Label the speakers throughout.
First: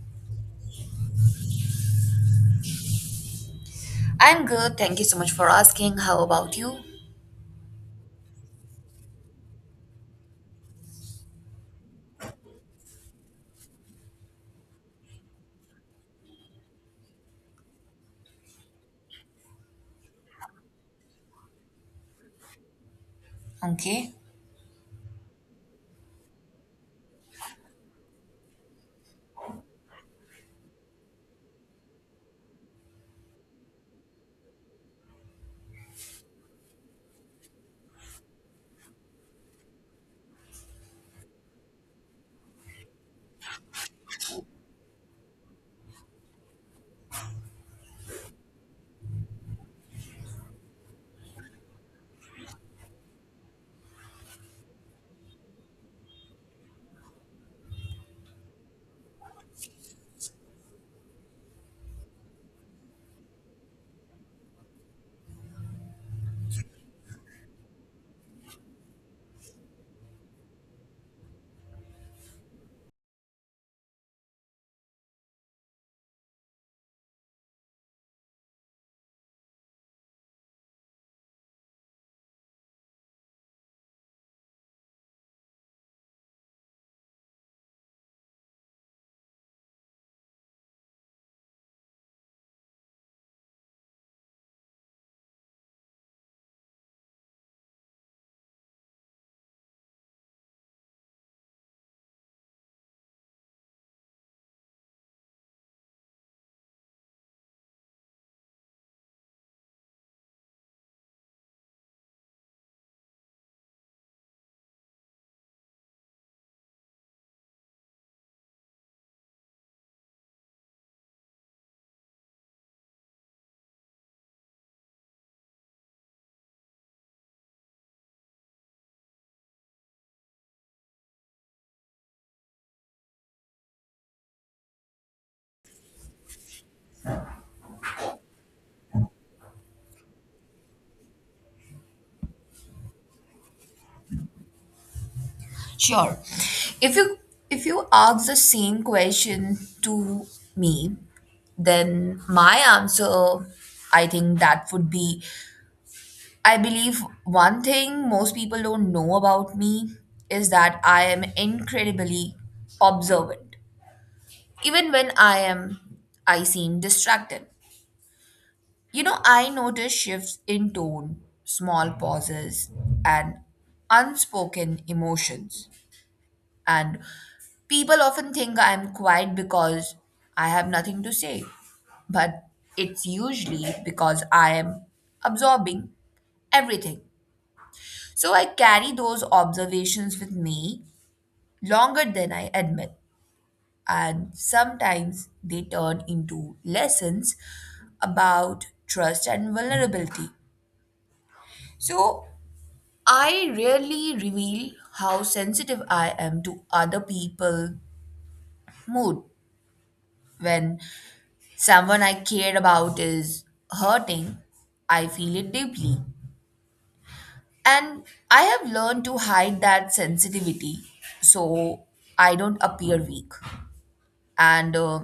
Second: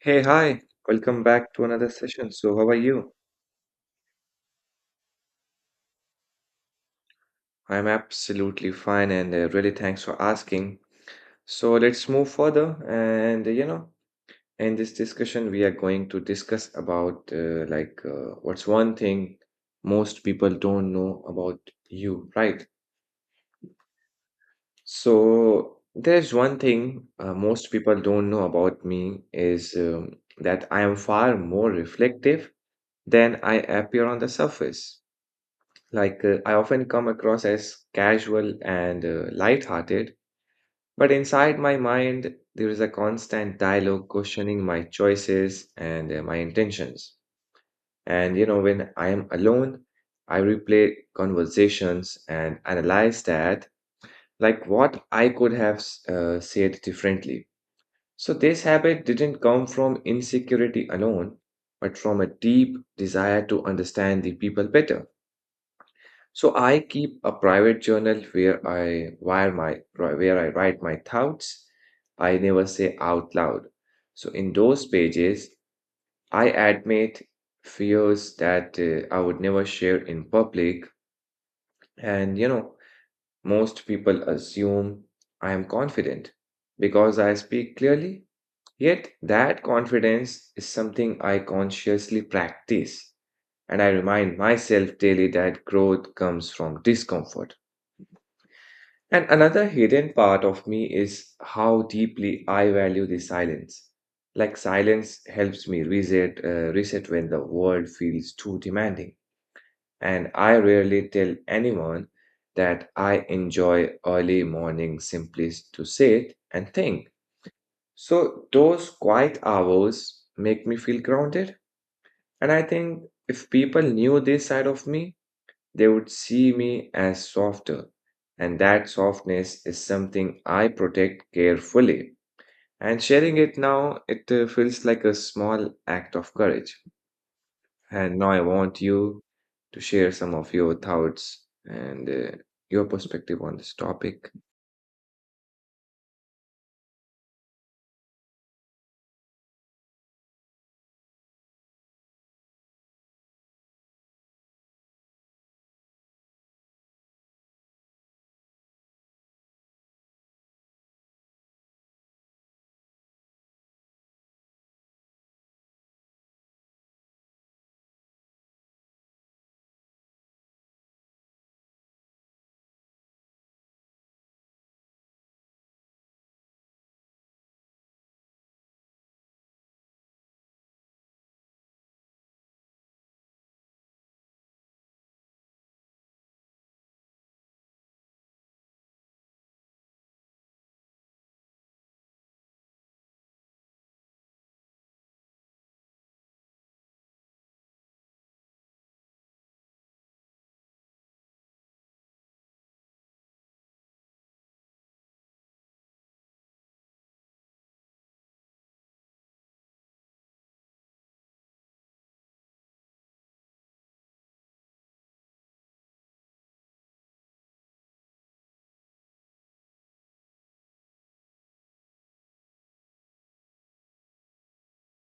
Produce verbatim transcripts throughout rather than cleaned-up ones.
Speaker 1: Hey, hi. Welcome back to another session. So, how are you?
Speaker 2: I'm good. Thank you so much for asking. How about you?
Speaker 1: I'm absolutely fine and uh, really thanks for asking. So, let's move further and uh, you know, in this discussion we are going to discuss about uh, like uh, what's one thing most people don't know about you, right?
Speaker 2: Okay.
Speaker 1: So, there's one thing uh, most people don't know about me is um, that I am far more reflective than I appear on the surface. Like, uh, I often come across as casual and uh, lighthearted, but inside my mind, there is a constant dialogue questioning my choices and uh, my intentions. And, you know, when I am alone, I replay conversations and analyze that, like what I could have s- uh, said differently. So, this habit didn't come from insecurity alone, but from a deep desire to understand the people better. So I keep a private journal where I where my where I write my thoughts I never say out loud. So in those pages, I admit fears that uh, I would never share in public, and you know, most people assume I am confident because I speak clearly. Yet that confidence is something I consciously practice, and I remind myself daily that growth comes from discomfort. And another hidden part of me is how deeply I value the silence. Like silence helps me reset, uh, reset when the world feels too demanding. And I rarely tell anyone that I enjoy early morning simply to sit and think. So those quiet hours make me feel grounded. And I think if people knew this side of me, they would see me as softer, and that softness is something I protect carefully. And sharing it now, it uh, feels like a small act of courage. And now I want you to share some of your thoughts and uh, your perspective on this topic.
Speaker 2: Sure. If you if you ask the same question to me, then my answer I think that would be I believe one thing most people don't know about me is that I am incredibly observant. Even when I am I seem distracted. You know, I notice shifts in tone, small pauses, and unspoken emotions. And people often think I'm quiet because I have nothing to say. But it's usually because I am absorbing everything. So I carry those observations with me longer than I admit. And sometimes they turn into lessons about trust and vulnerability. So I rarely reveal how sensitive I am to other people's mood. When someone I care about is hurting, I feel it deeply. And I have learned to hide that sensitivity so I don't appear weak. And uh,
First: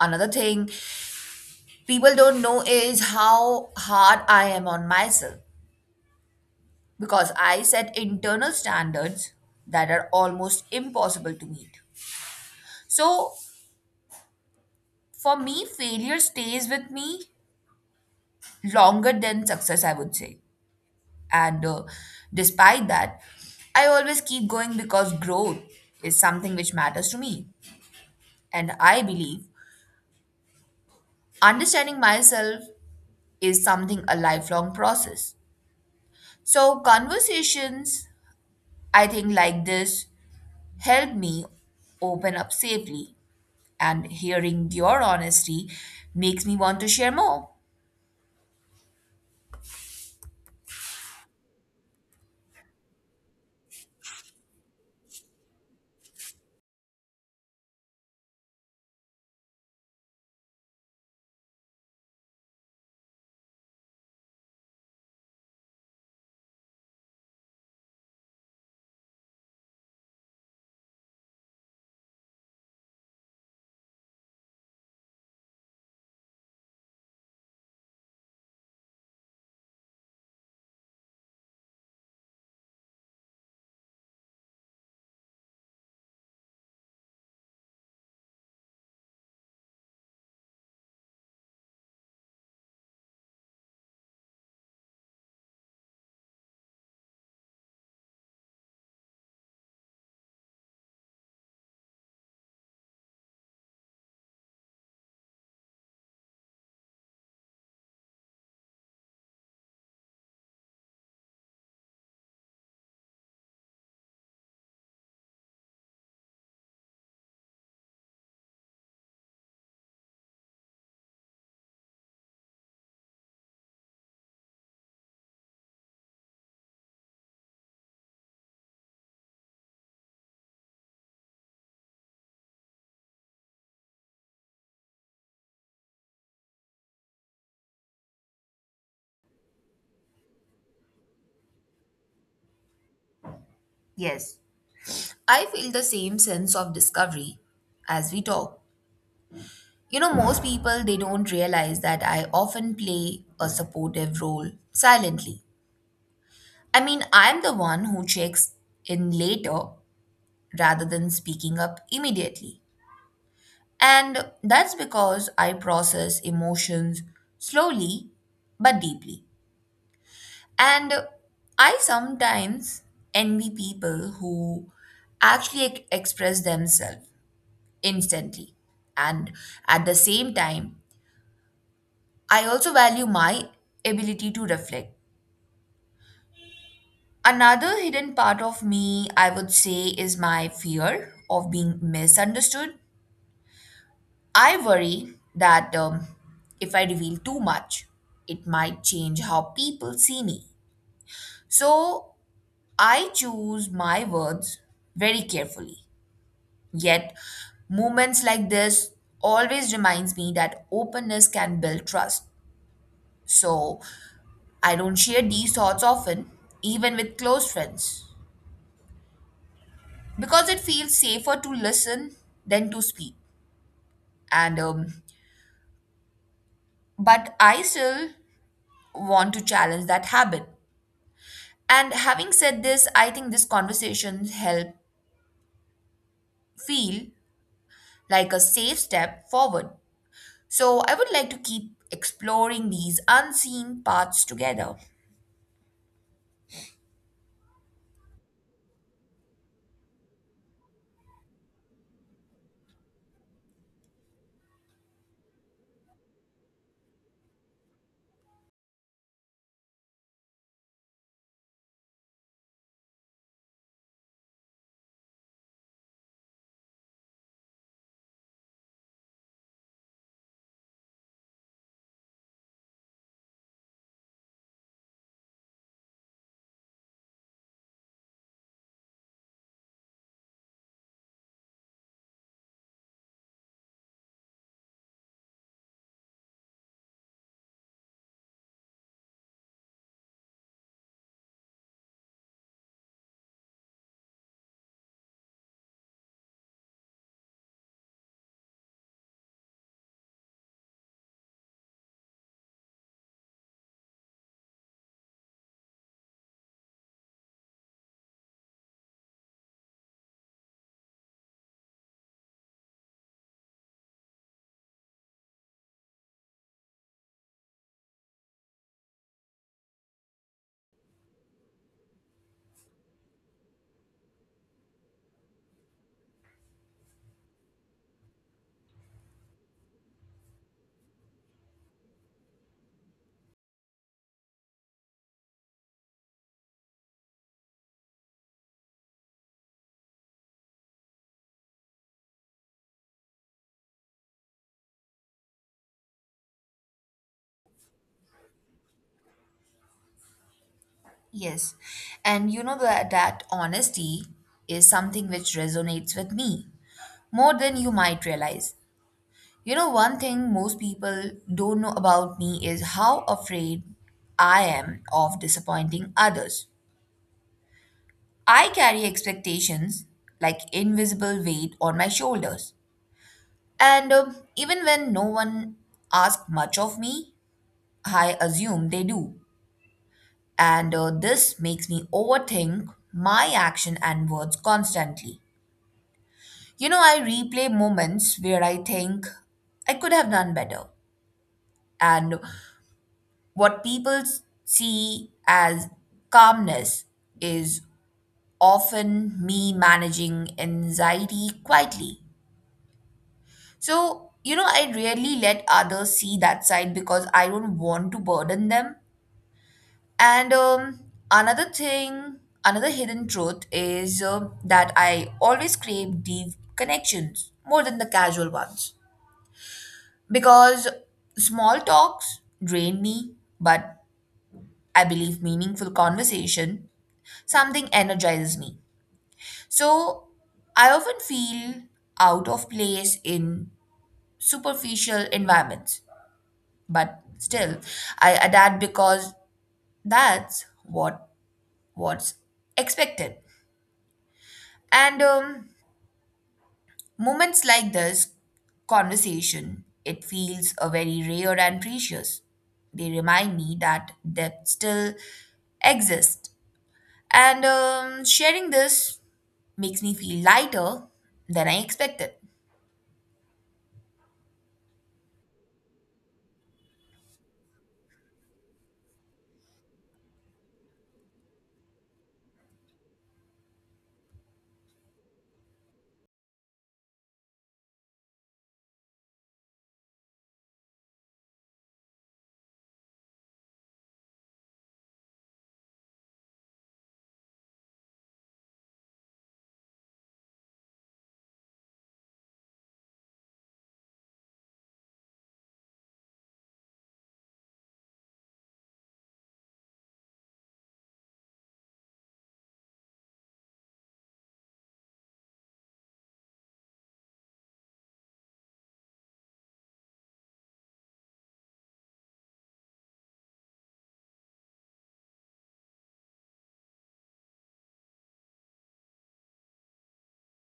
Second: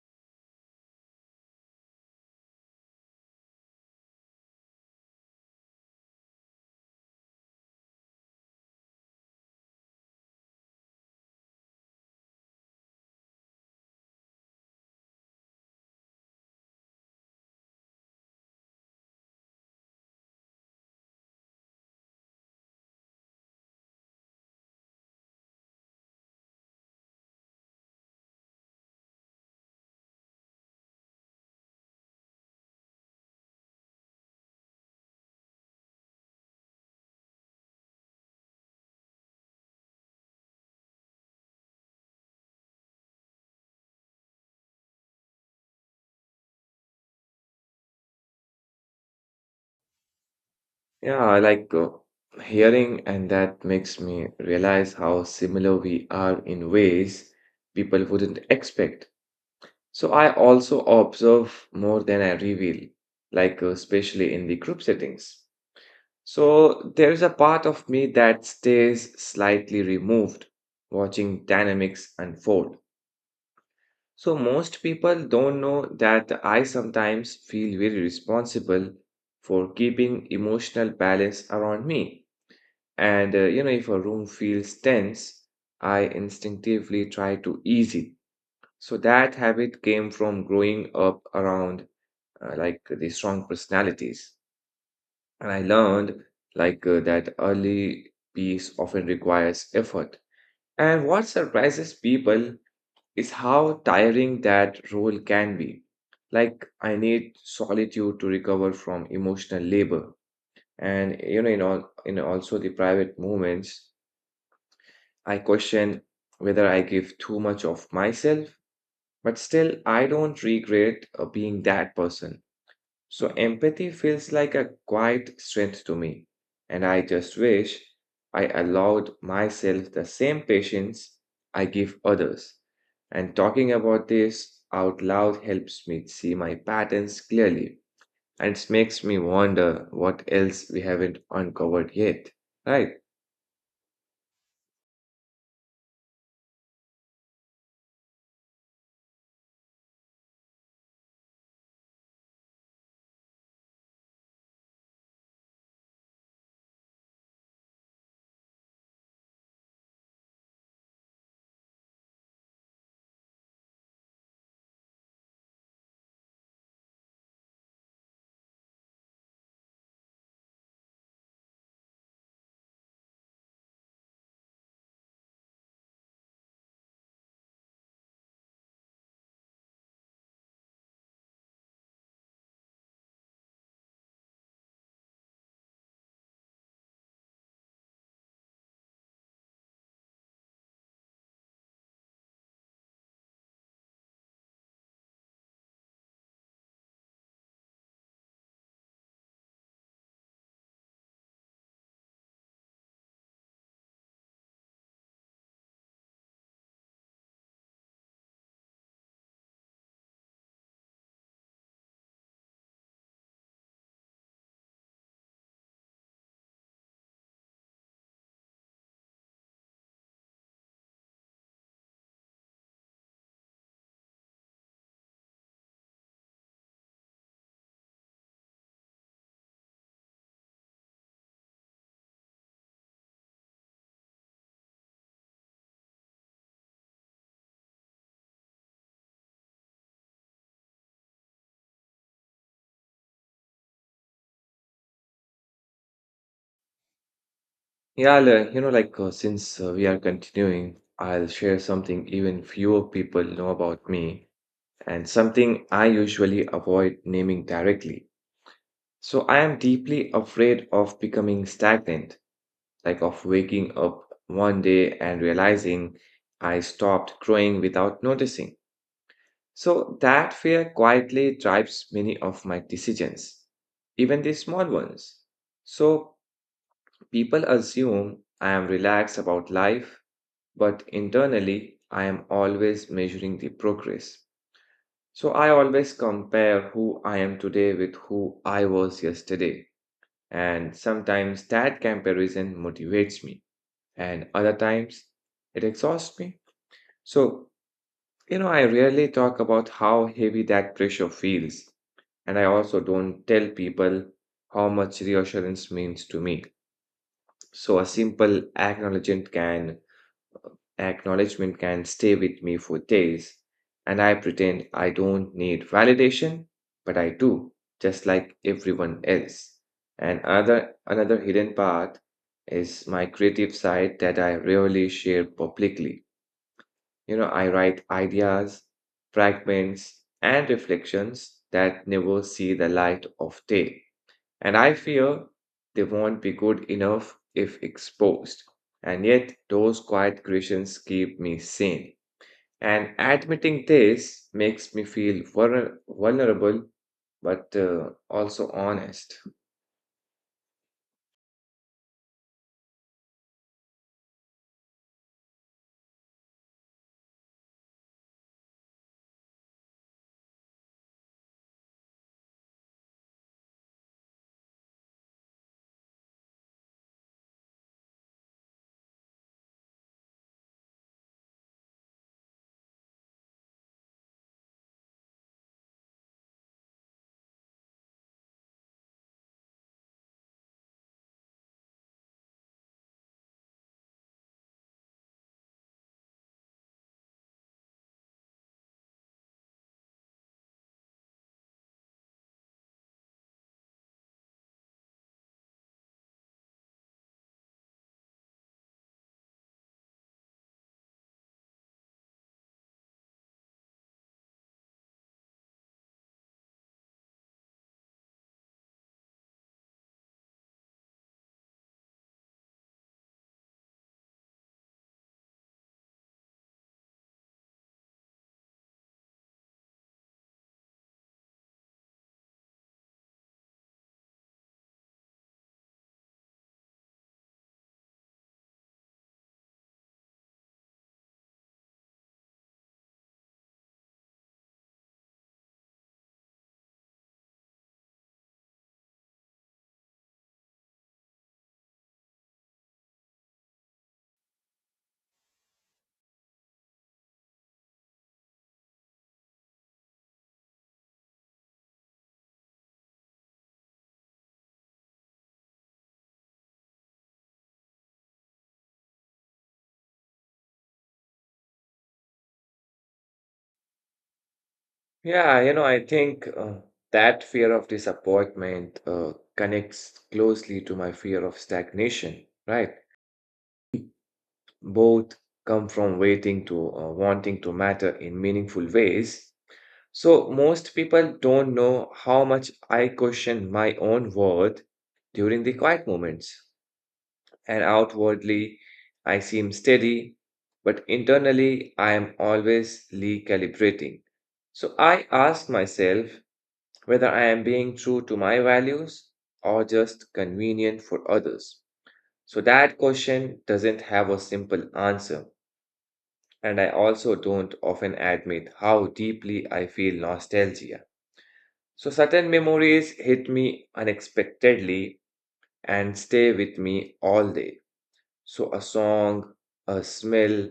Speaker 2: Another thing people don't know is how hard I am on myself because I set internal standards that are almost impossible to meet. So for me, failure stays with me longer than success, I would say. And uh, Despite that, I always keep going because growth is something which matters to me. And I believe understanding myself is something a lifelong process. So, conversations, I think, like this help me open up safely. And hearing your honesty makes me want to share more.
Speaker 1: Yeah, I like uh, hearing, and that makes me realize how similar we are in ways people wouldn't expect. So I also observe more than I reveal, like uh, especially in the group settings. So there is a part of me that stays slightly removed, watching dynamics unfold. So most people don't know that I sometimes feel very responsible for keeping emotional balance around me. And uh, you know, if a room feels tense, I instinctively try to ease it. So that habit came from growing up around uh, like the strong personalities. And I learned like uh, that early peace often requires effort. And what surprises people is how tiring that role can be. Like I need solitude to recover from emotional labor. And you know, in all in also the private moments, I question whether I give too much of myself, but still I don't regret uh, being that person. So empathy feels like a quiet strength to me, and I just wish I allowed myself the same patience I give others. And talking about this out loud helps me see my patterns clearly, and it makes me wonder what else we haven't uncovered yet. Right.
Speaker 2: Yes. I feel the same sense of discovery as we talk. You know, most people they don't realize that I often play a supportive role silently. I mean, I'm the one who checks in later rather than speaking up immediately. And that's because I process emotions slowly but deeply. And I sometimes envy people who actually ex- express themselves instantly. And at the same time, I also value my ability to reflect. Another hidden part of me, I would say, is my fear of being misunderstood. I worry that um, if I reveal too much, it might change how people see me. So I choose my words very carefully. Yet, moments like this always reminds me that openness can build trust. So I don't share these thoughts often, even with close friends, because it feels safer to listen than to speak. And um, But I still want to challenge that habit. And having said this, I think this conversation help feel like a safe step forward. So I would like to keep exploring these unseen paths together.
Speaker 1: Yeah, I'll, uh, you know, like uh, since uh, we are continuing, I'll share something even fewer people know about me and something I usually avoid naming directly. So I am deeply afraid of becoming stagnant, like of waking up one day and realizing I stopped growing without noticing. So that fear quietly drives many of my decisions, even the small ones. So people assume I am relaxed about life, but internally I am always measuring the progress. So I always compare who I am today with who I was yesterday. And sometimes that comparison motivates me, and other times it exhausts me. So, you know, I rarely talk about how heavy that pressure feels, and I also don't tell people how much reassurance means to me. So, a simple acknowledgement can acknowledgement can stay with me for days, and I pretend I don't need validation, but I do, just like everyone else. And other, another hidden part is my creative side that I rarely share publicly. You know, I write ideas, fragments, and reflections that never see the light of day. And I fear they won't be good enough if exposed. And yet, those quiet creations keep me sane. And admitting this makes me feel vulner- vulnerable, but uh, also honest.
Speaker 2: Yes. And you know that, that honesty is something which resonates with me more than you might realize. You know, one thing most people don't know about me is how afraid I am of disappointing others. I carry expectations like invisible weight on my shoulders. And um, Even when no one asks much of me, I assume they do. And uh, This makes me overthink my action and words constantly. You know, I replay moments where I think I could have done better. And what people see as calmness is often me managing anxiety quietly. So, you know, I rarely let others see that side because I don't want to burden them. And um, another thing, Another hidden truth is um that I always crave deep connections more than the casual ones because small talks drain me, but I believe meaningful conversation something energizes me. So I often feel out of place in superficial environments, but still I adapt because that's what what's expected. And um, Moments like this conversation, it feels a very rare and precious. They remind me that depth still exists. And um, Sharing this makes me feel lighter than I expected.
Speaker 1: Yeah, you know, I think uh, that fear of disappointment uh, connects closely to my fear of stagnation, right? Both come from waiting to uh, wanting to matter in meaningful ways. So, most people don't know how much I question my own worth during the quiet moments. And outwardly, I seem steady, but internally, I am always recalibrating. So, I ask myself whether I am being true to my values or just convenient for others. So, that question doesn't have a simple answer. And I also don't often admit how deeply I feel nostalgia. So, certain memories hit me unexpectedly and stay with me all day. So, a song, a smell,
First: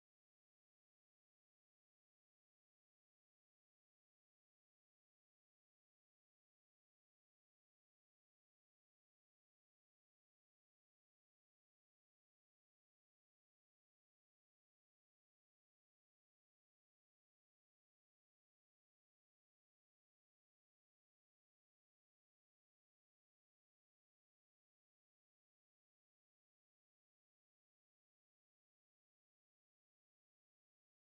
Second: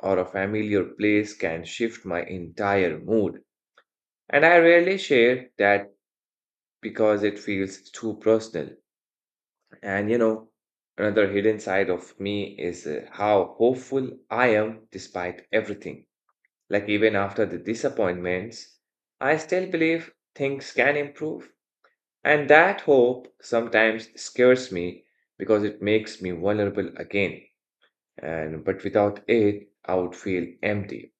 Speaker 1: or a familiar place can shift my entire mood. And I rarely share that because it feels too personal. And you know, another hidden side of me is uh, how hopeful I am despite everything. Like, even after the disappointments, I still believe things can improve. And that hope sometimes scares me because it makes me vulnerable again. And but without it, I would feel empty.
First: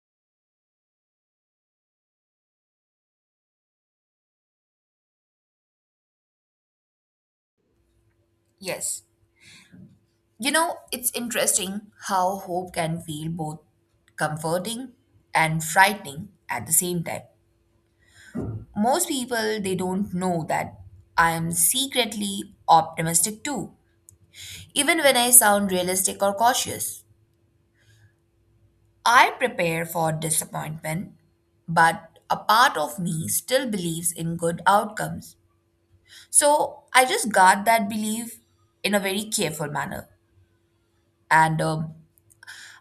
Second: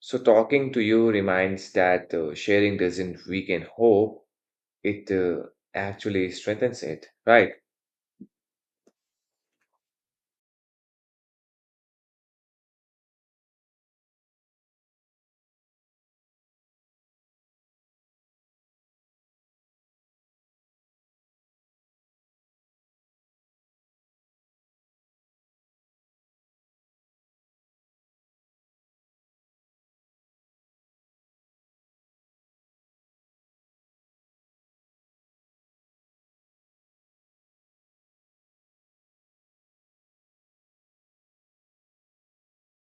Speaker 1: So talking to you reminds that uh, sharing doesn't weaken hope; it uh, actually strengthens it. Right?
Speaker 2: Yes. You know, it's interesting how hope can feel both comforting and frightening at the same time. Most people, they don't know that I am secretly optimistic too, even when I sound realistic or cautious. I prepare for disappointment, but a part of me still believes in good outcomes. So I just guard that belief in a very careful manner. And um,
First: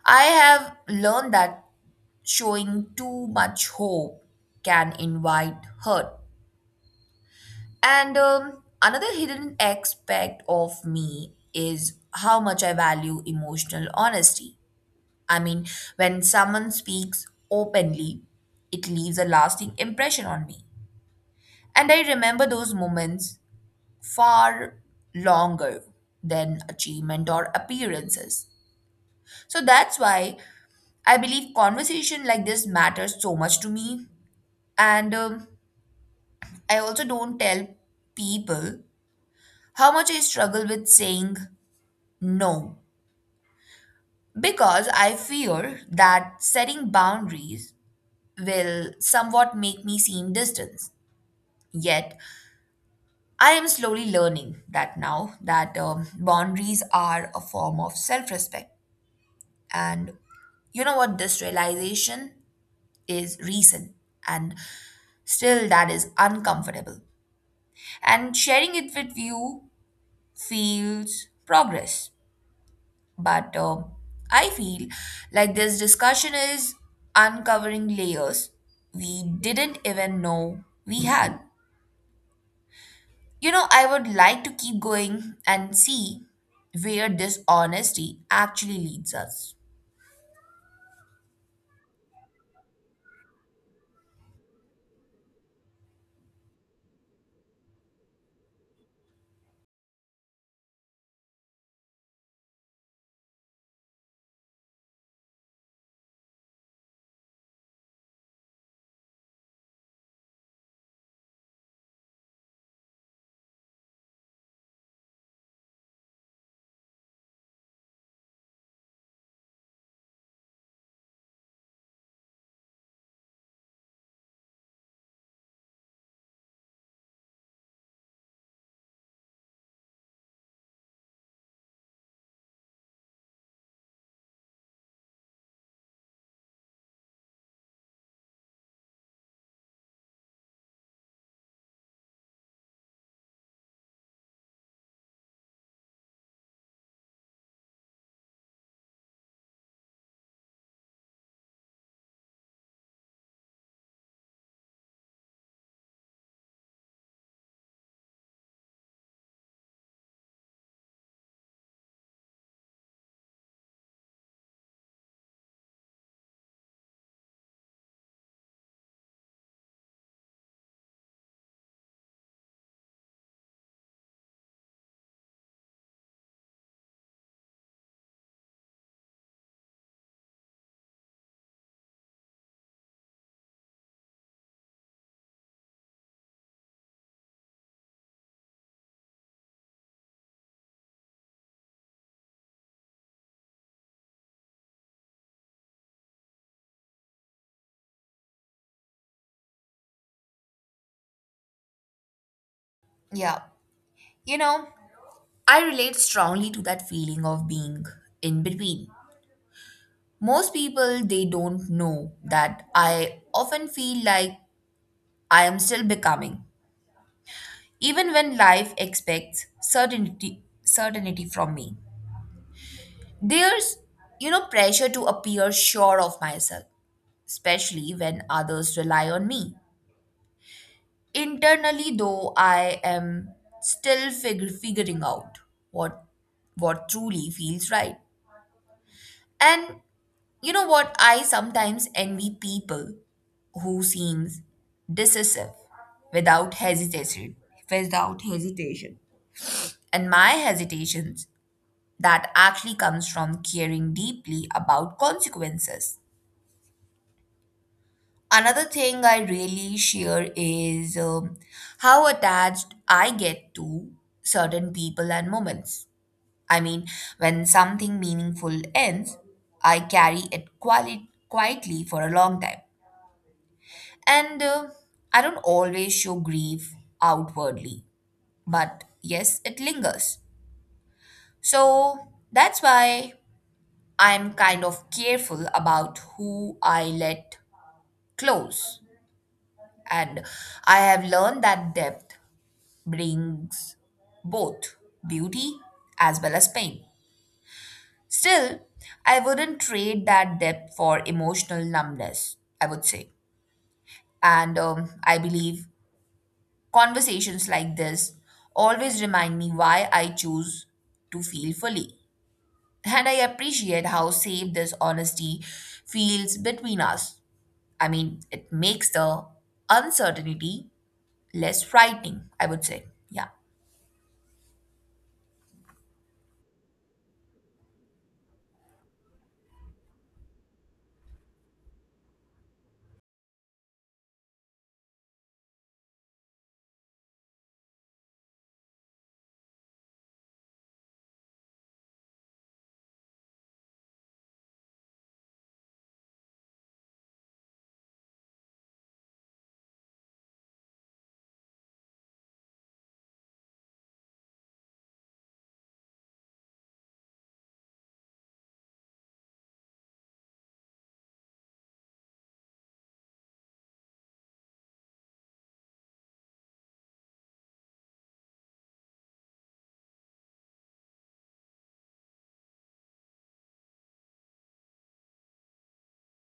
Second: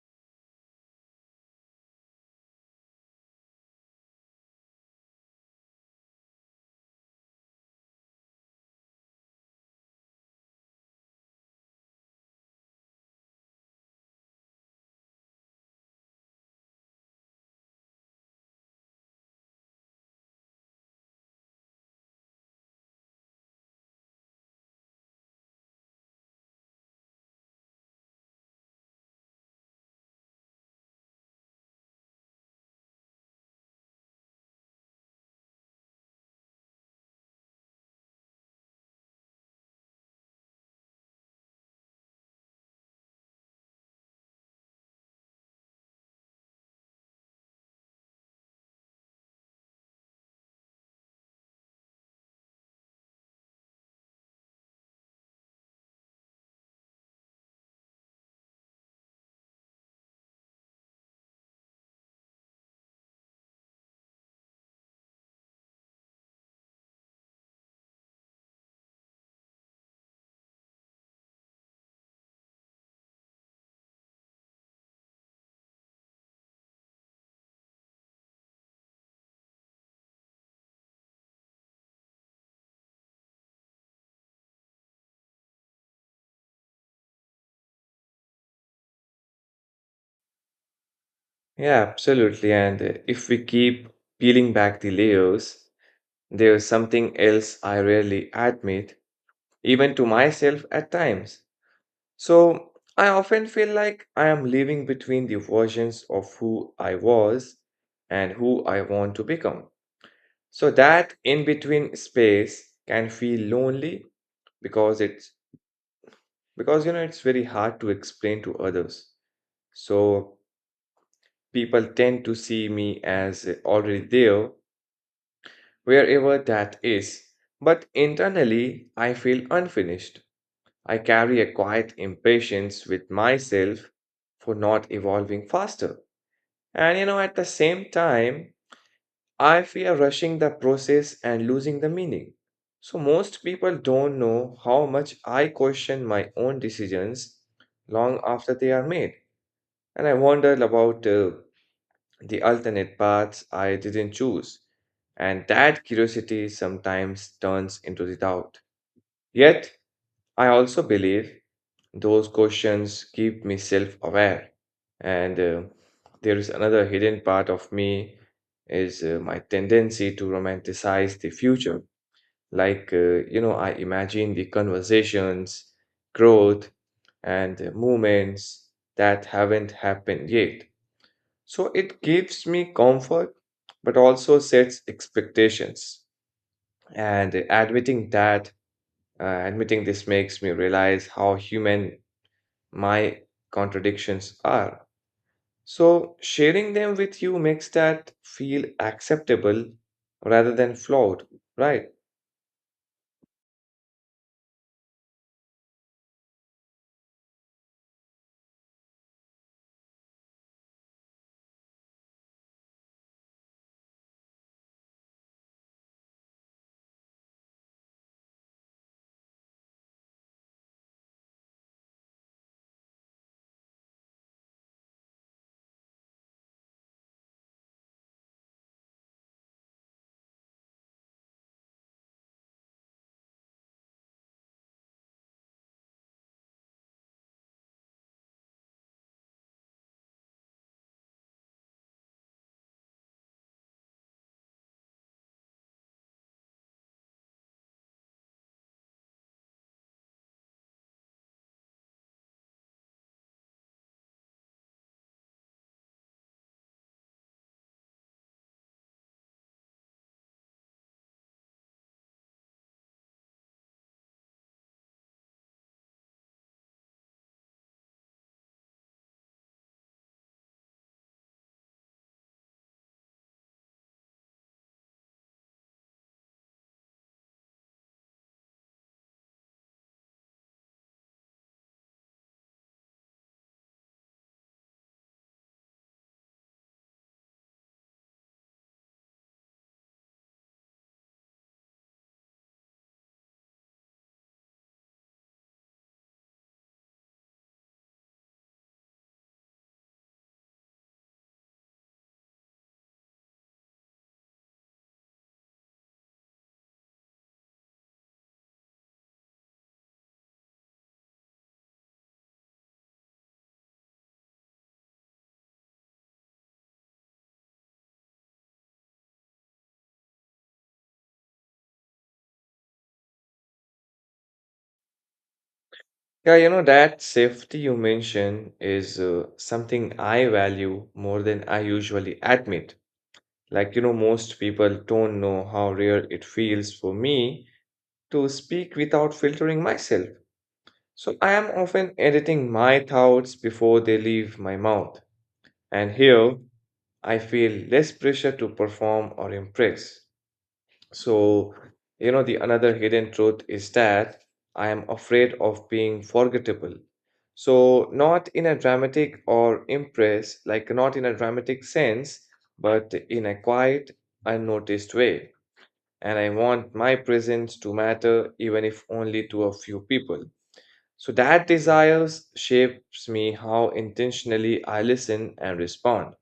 Speaker 2: I have learned that showing too much hope can invite hurt. And um, Another hidden aspect of me is how much I value emotional honesty. I mean, when someone speaks openly, it leaves a lasting impression on me. And I remember those moments far longer than achievement or appearances. So that's why I believe conversation like this matters so much to me. And um, I also don't tell people how much I struggle with saying no because I fear that setting boundaries will somewhat make me seem distant. Yet, I am slowly learning that now that um, boundaries are a form of self respect. And you know what? This realization is recent and still that is uncomfortable. And sharing it with you feels progress. But um I feel like this discussion is uncovering layers we didn't even know we had. You know, I would like to keep going and see where this honesty actually leads us.
Speaker 1: Yeah, absolutely. And uh, if we keep peeling back the layers, there's something else I rarely admit, even to myself at times. So I often feel like I am living between the versions of who I was and who I want to become. So that in between space can feel lonely because it's because you know it's very hard to explain to others. So people tend to see me as uh, already there wherever that is. But internally, I feel unfinished. I carry a quiet impatience with myself for not evolving faster. And you know, at the same time, I fear rushing the process and losing the meaning. So, most people don't know how much I question my own decisions long after they are made. And I wonder about uh, the alternate paths I didn't choose. And that curiosity sometimes turns into the doubt. Yet, I also believe those questions keep me self aware. And uh, there is another hidden part of me is uh, my tendency to romanticize the future. Like, uh, you know, I imagine the conversations, growth, and uh, movements that haven't happened yet. So it gives me comfort, but also sets expectations. And admitting that, uh, admitting this makes me realize how human my contradictions are. So, sharing them with you makes that feel acceptable rather than flawed, right?
Speaker 2: Yeah. You know, I relate strongly to that feeling of being in between. Most people, they don't know that I often feel like I am still becoming. Even when life expects certainty certainty from me, there's you know pressure to appear sure of myself, especially when others rely on me. Internally though, I am still fig- figuring out what what truly feels right. And you know what, I sometimes envy people who seems decisive without hesitation without hesitation. And my hesitations that actually comes from caring deeply about consequences. Another thing I really share is um, how attached I get to certain people and moments. I mean, when something meaningful ends, I carry it quali- quietly for a long time. And uh, I don't always show grief outwardly, but yes, it lingers. So that's why I'm kind of careful about who I let close. And I have learned that depth brings both beauty as well as pain. Still, I wouldn't trade that depth for emotional numbness, I would say. And um, I believe conversations like this always remind me why I choose to feel fully. And I appreciate how safe this honesty feels between us. I mean, it makes the uncertainty less frightening, I would say. Yeah.
Speaker 1: Yeah, you know, that safety you mention is uh, something I value more than I usually admit. Like, you know, most people don't know how rare it feels for me to speak without filtering myself. So, I am often editing my thoughts before they leave my mouth. And here, I feel less pressure to perform or impress. So, you know, the another hidden truth is that I am afraid of being forgettable. So, not in a dramatic or impress, like not in a dramatic sense, but in a quiet, unnoticed way. And I want my presence to matter, even if only to a few people. So, that desires shapes me how intentionally I listen and respond.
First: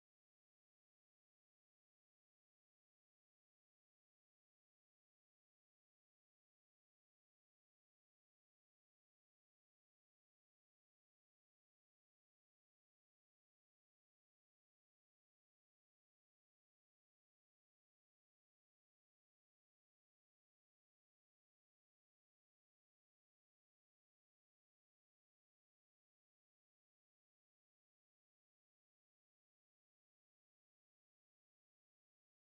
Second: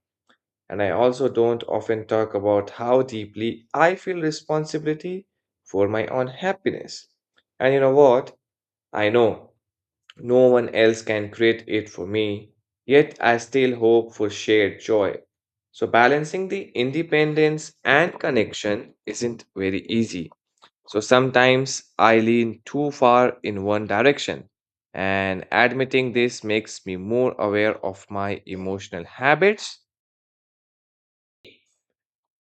Speaker 1: And I also don't often talk about how deeply I feel responsibility for my own happiness. And you know what? I know no one else can create it for me, yet I still hope for shared joy. So, balancing the independence and connection isn't very easy. So, sometimes I lean too far in one direction. And admitting this makes me more aware of my emotional habits.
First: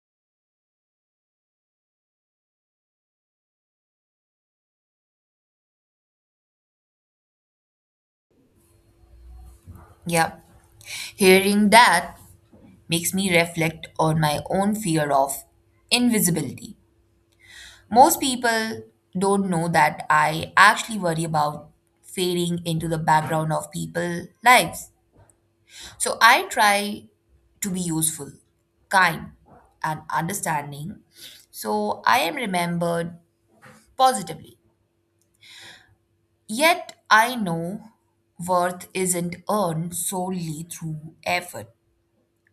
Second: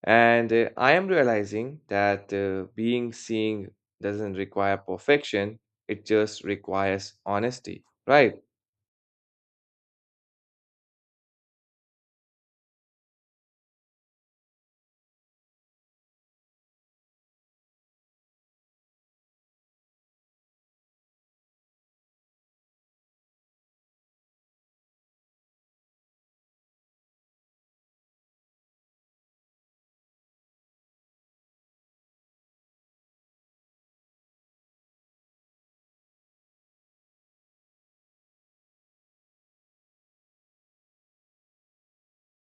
Speaker 1: And uh, I am realizing that uh, being seeing doesn't require perfection, it just requires honesty, right?
Speaker 2: Yeah. Hearing that makes me reflect on my own fear of invisibility. Most people don't know that I actually worry about fading into the background of people's lives. So I try to be useful, kind, and understanding so I am remembered positively. Yet I know worth isn't earned solely through effort.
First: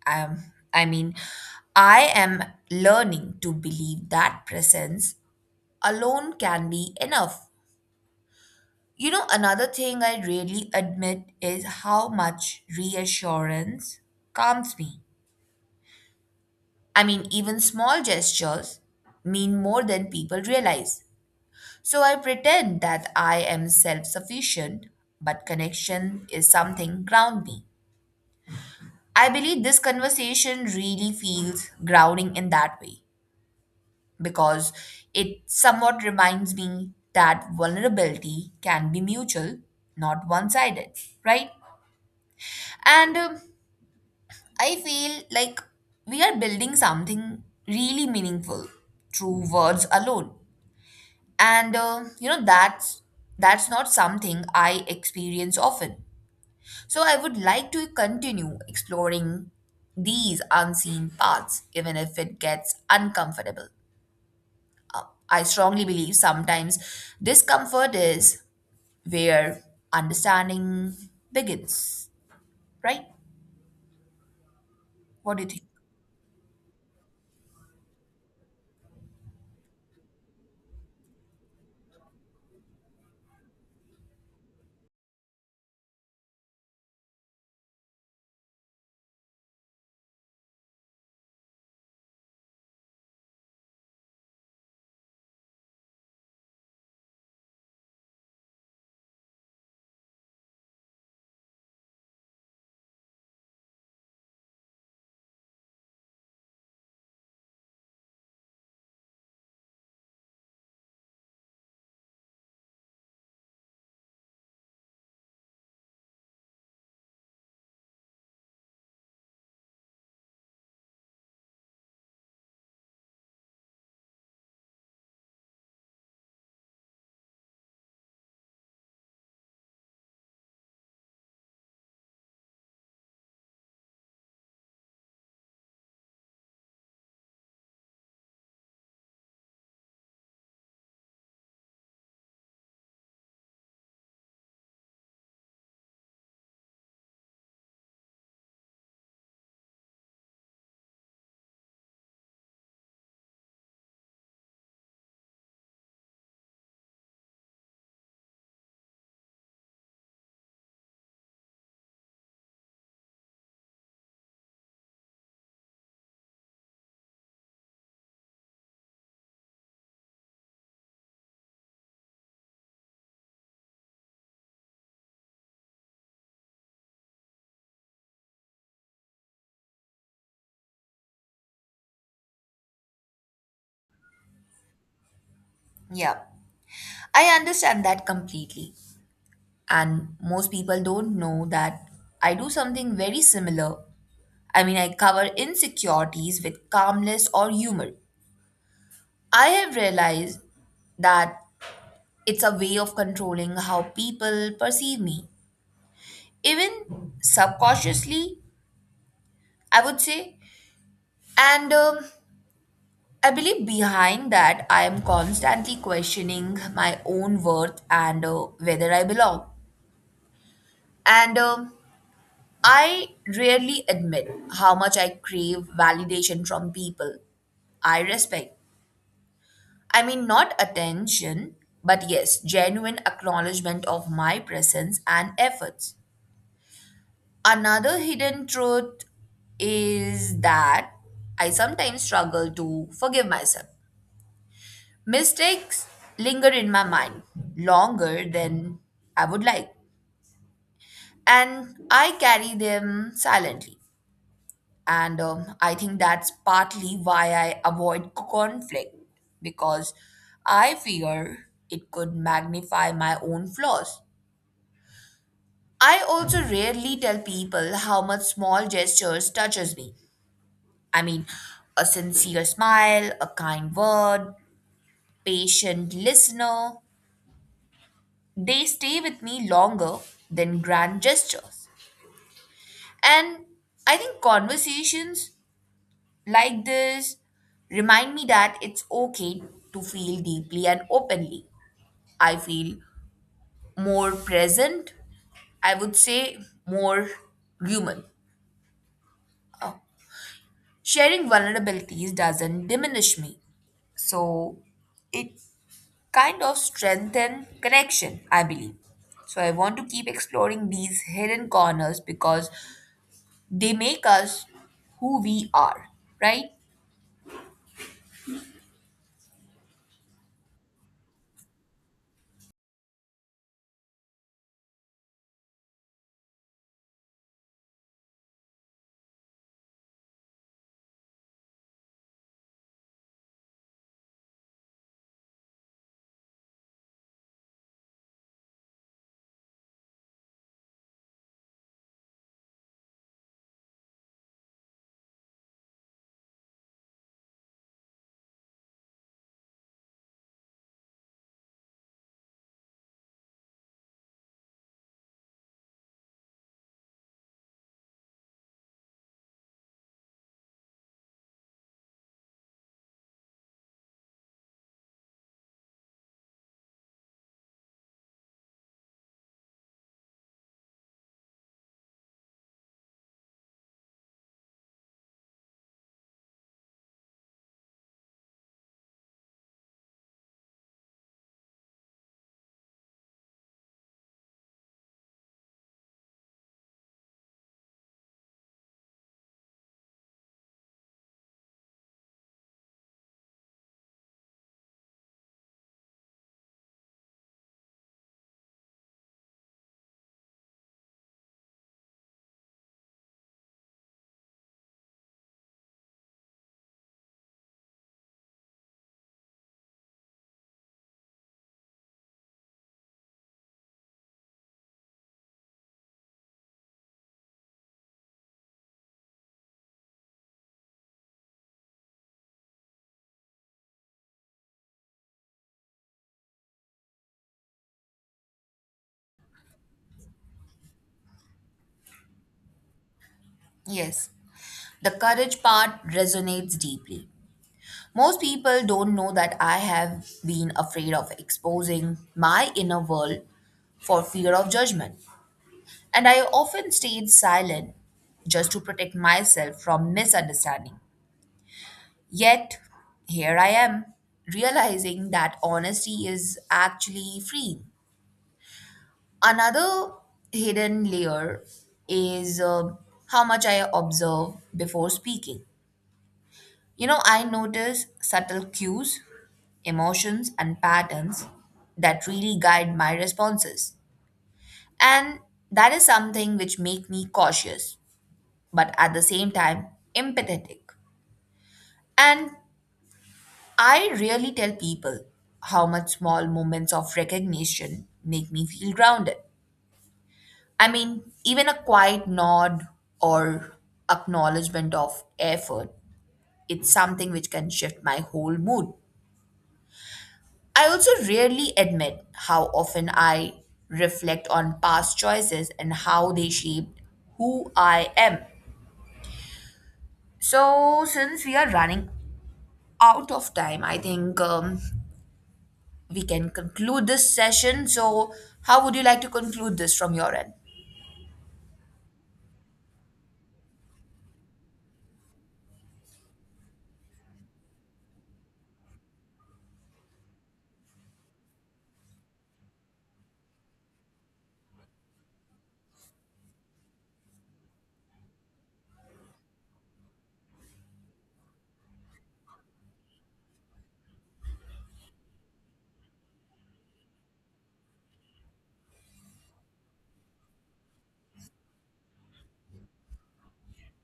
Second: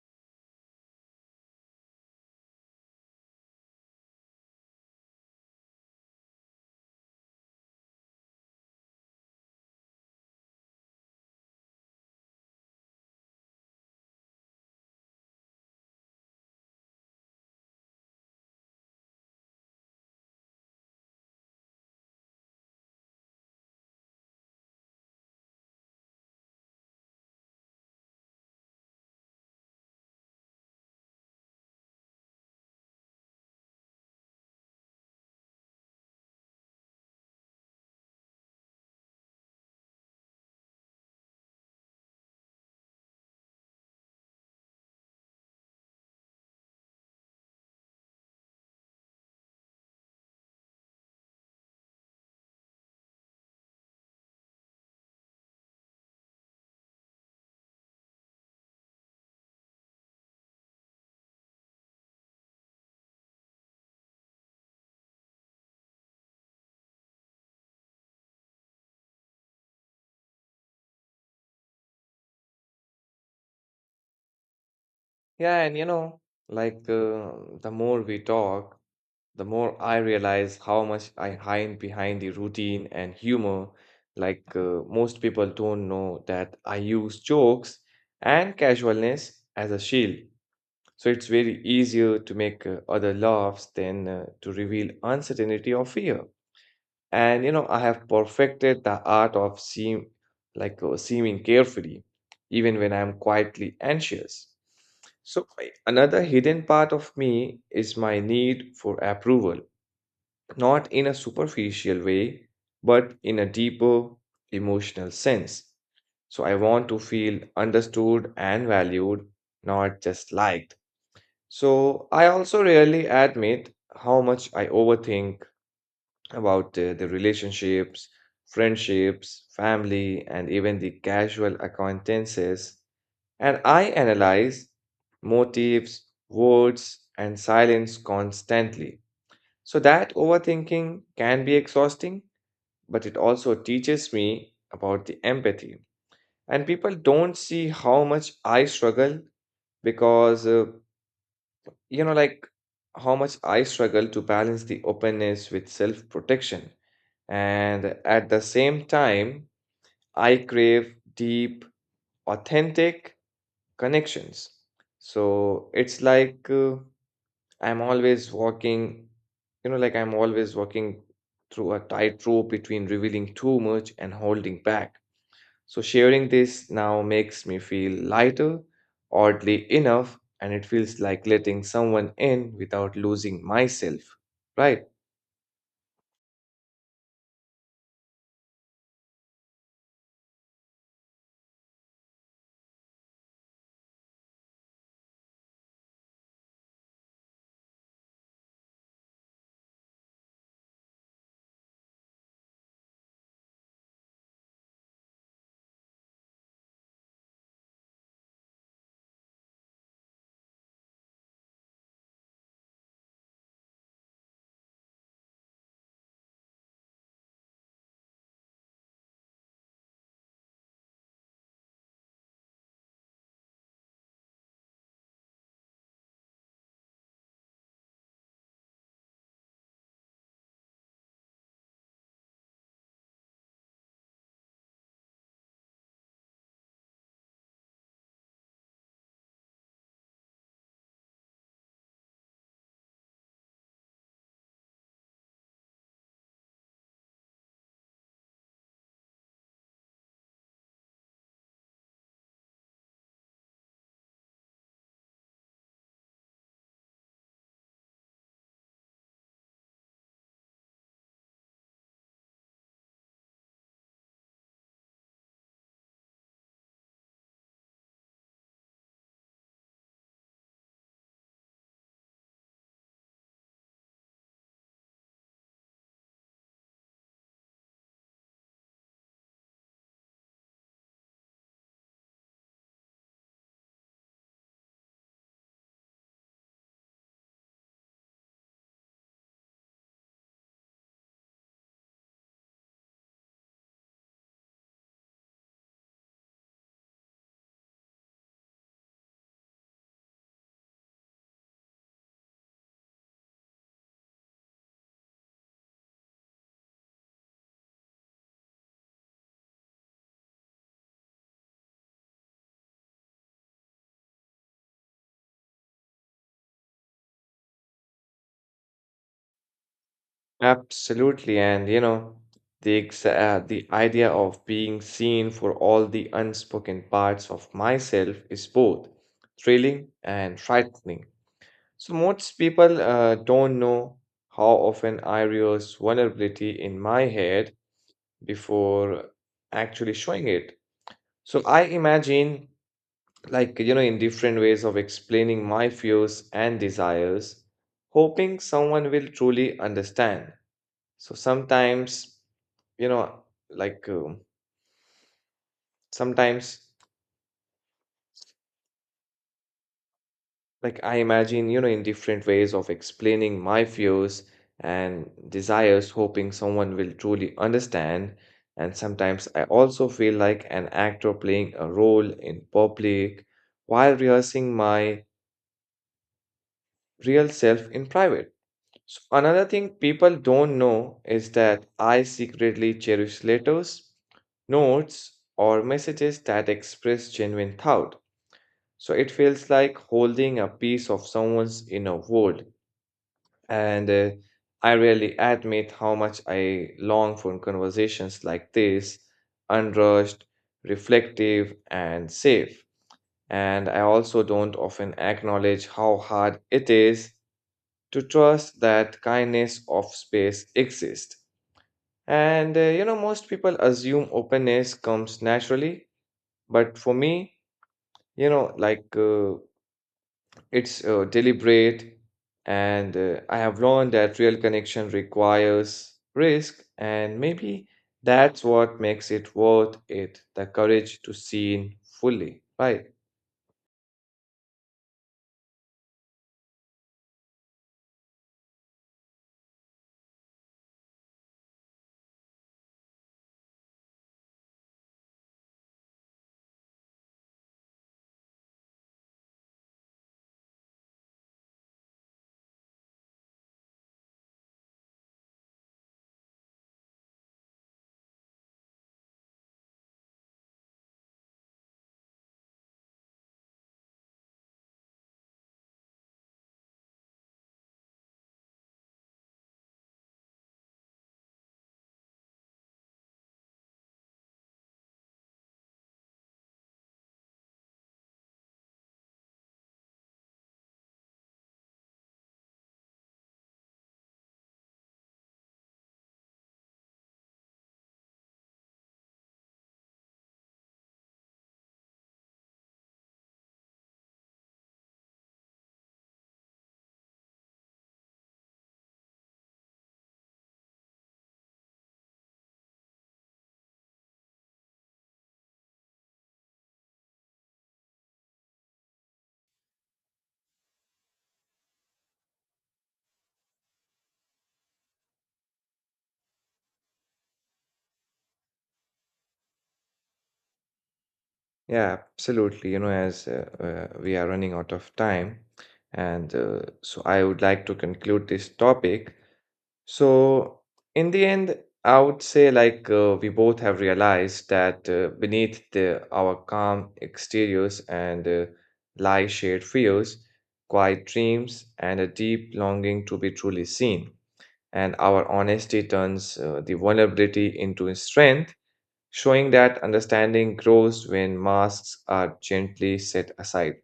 Speaker 2: Um, I mean, I am learning to believe that presence alone can be enough. You know, another thing I really admit is how much reassurance calms me. I mean, even small gestures mean more than people realize. So I pretend that I am self sufficient, but connection is something ground me. I believe this conversation really feels grounding in that way because it somewhat reminds me that vulnerability can be mutual, not one sided, right? And um, I feel like we are building something really meaningful through words alone. And uh, you know that's that's not something I experience often. So I would like to continue exploring these unseen paths, even if it gets uncomfortable. I strongly believe sometimes discomfort is where understanding begins, right? What do you
Speaker 1: Yeah,
Speaker 2: think?
Speaker 1: and you know, like uh, the more we talk, the more I realize how much I hide behind the routine and humor. Like uh, most people don't know that I use jokes and casualness as a shield. So it's very easier to make uh, other laughs than uh, to reveal uncertainty or fear. And you know, I have perfected the art of seem like uh, seeming carefree even when I'm quietly anxious. So I- another hidden part of me is my need for approval, not in a superficial way, but in a deeper emotional sense. So I want to feel understood and valued, not just liked. So I also rarely admit how much I overthink about uh, the relationships, friendships, family, and even the casual acquaintances. And I analyze motives, words, and silence constantly. So that overthinking can be exhausting, but it also teaches me about the empathy. And people don't see how much I struggle because, uh, you know, like how much I struggle to balance the openness with self protection. And at the same time, I crave deep, authentic connections. So it's like uh, I'm always walking, you know, like I'm always walking through a tightrope between revealing too much and holding back. So sharing this now makes me feel lighter, oddly enough, and it feels like letting someone in without losing myself, right?
Speaker 2: Yeah, I understand that completely. And most people don't know that I do something very similar. I mean, I cover insecurities with calmness or humor. I have realized that it's a way of controlling how people perceive me, even subconsciously, I would say. And um, I believe behind that, I am constantly questioning my own worth and uh, whether I belong. And um, I rarely admit how much I crave validation from people I respect. I mean, not attention, but yes, genuine acknowledgement of my presence and efforts. Another hidden truth is that I sometimes struggle to forgive myself. Mistakes linger in my mind longer than I would like, and I carry them silently. And um, I think that's partly why I avoid conflict because I fear it could magnify my own flaws. I also rarely tell people how much small gestures touches me. I mean, a sincere smile, a kind word, patient listener, they stay with me longer than grand gestures. And I think conversations like this remind me that it's okay to feel deeply and openly. I feel more present, I would say, more human. Sharing vulnerabilities doesn't diminish me. So it kind of strengthen connection, I believe. So I want to keep exploring these hidden corners because they make us who we are, right?
Speaker 1: Absolutely, and you know, the exa- uh, the idea of being seen for all the unspoken parts of myself is both thrilling and frightening. So most people uh, don't know how often I rehearse vulnerability in my head before actually showing it. So I imagine, like you know, in different ways of explaining my fears and desires, hoping someone will truly understand. So sometimes, you know, like um, sometimes, like I imagine, you know, in different ways of explaining my views and desires, hoping someone will truly understand. And sometimes I also feel like an actor playing a role in public while rehearsing my real self in private. So another thing people don't know is that I secretly cherish letters, notes, or messages that express genuine thought. So it feels like holding a piece of someone's inner world. And uh, I really admit how much I long for conversations like this, unrushed, reflective, and safe. And I also don't often acknowledge how hard it is to trust that kindness of space exists. And uh, you know, most people assume openness comes naturally, but for me, you know, like uh, it's uh, deliberate, and uh, I have learned that real connection requires risk, and maybe that's what makes it worth it, the courage to see in fully, right?
Speaker 2: Yes. The courage part resonates deeply. Most people don't know that I have been afraid of exposing my inner world for fear of judgment. And I often stayed silent just to protect myself from misunderstanding. Yet, here I am, realizing that honesty is actually free. Another hidden layer is uh, how much I observe before speaking. You know, I notice subtle cues, emotions, and patterns that really guide my responses. And that is something which make me cautious, but at the same time empathetic. And I rarely tell people how much small moments of recognition make me feel grounded. I mean, even a quiet nod or acknowledgement of effort, it's something which can shift my whole mood. I also rarely admit how often I reflect on past choices and how they shaped who I am. So, since we are running out of time, I think um, we can conclude this session. So, how would you like to conclude this from your end?
Speaker 1: Yeah, absolutely. You know, as uh, uh, we are running out of time, and uh, so I would like to conclude this topic. So, in the end, I would say like uh, we both have realized that uh, beneath the, our calm exteriors and uh, lie shared fears, quiet dreams, and a deep longing to be truly seen. And our honesty turns uh, the vulnerability into strength, showing that understanding grows when masks are gently set aside.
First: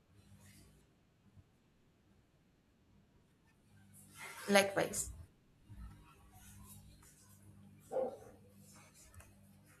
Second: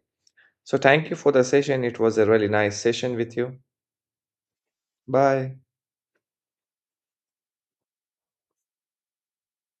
Speaker 1: So, thank you for the session. It was a really nice session with you.
Speaker 2: Likewise.
Speaker 1: Bye.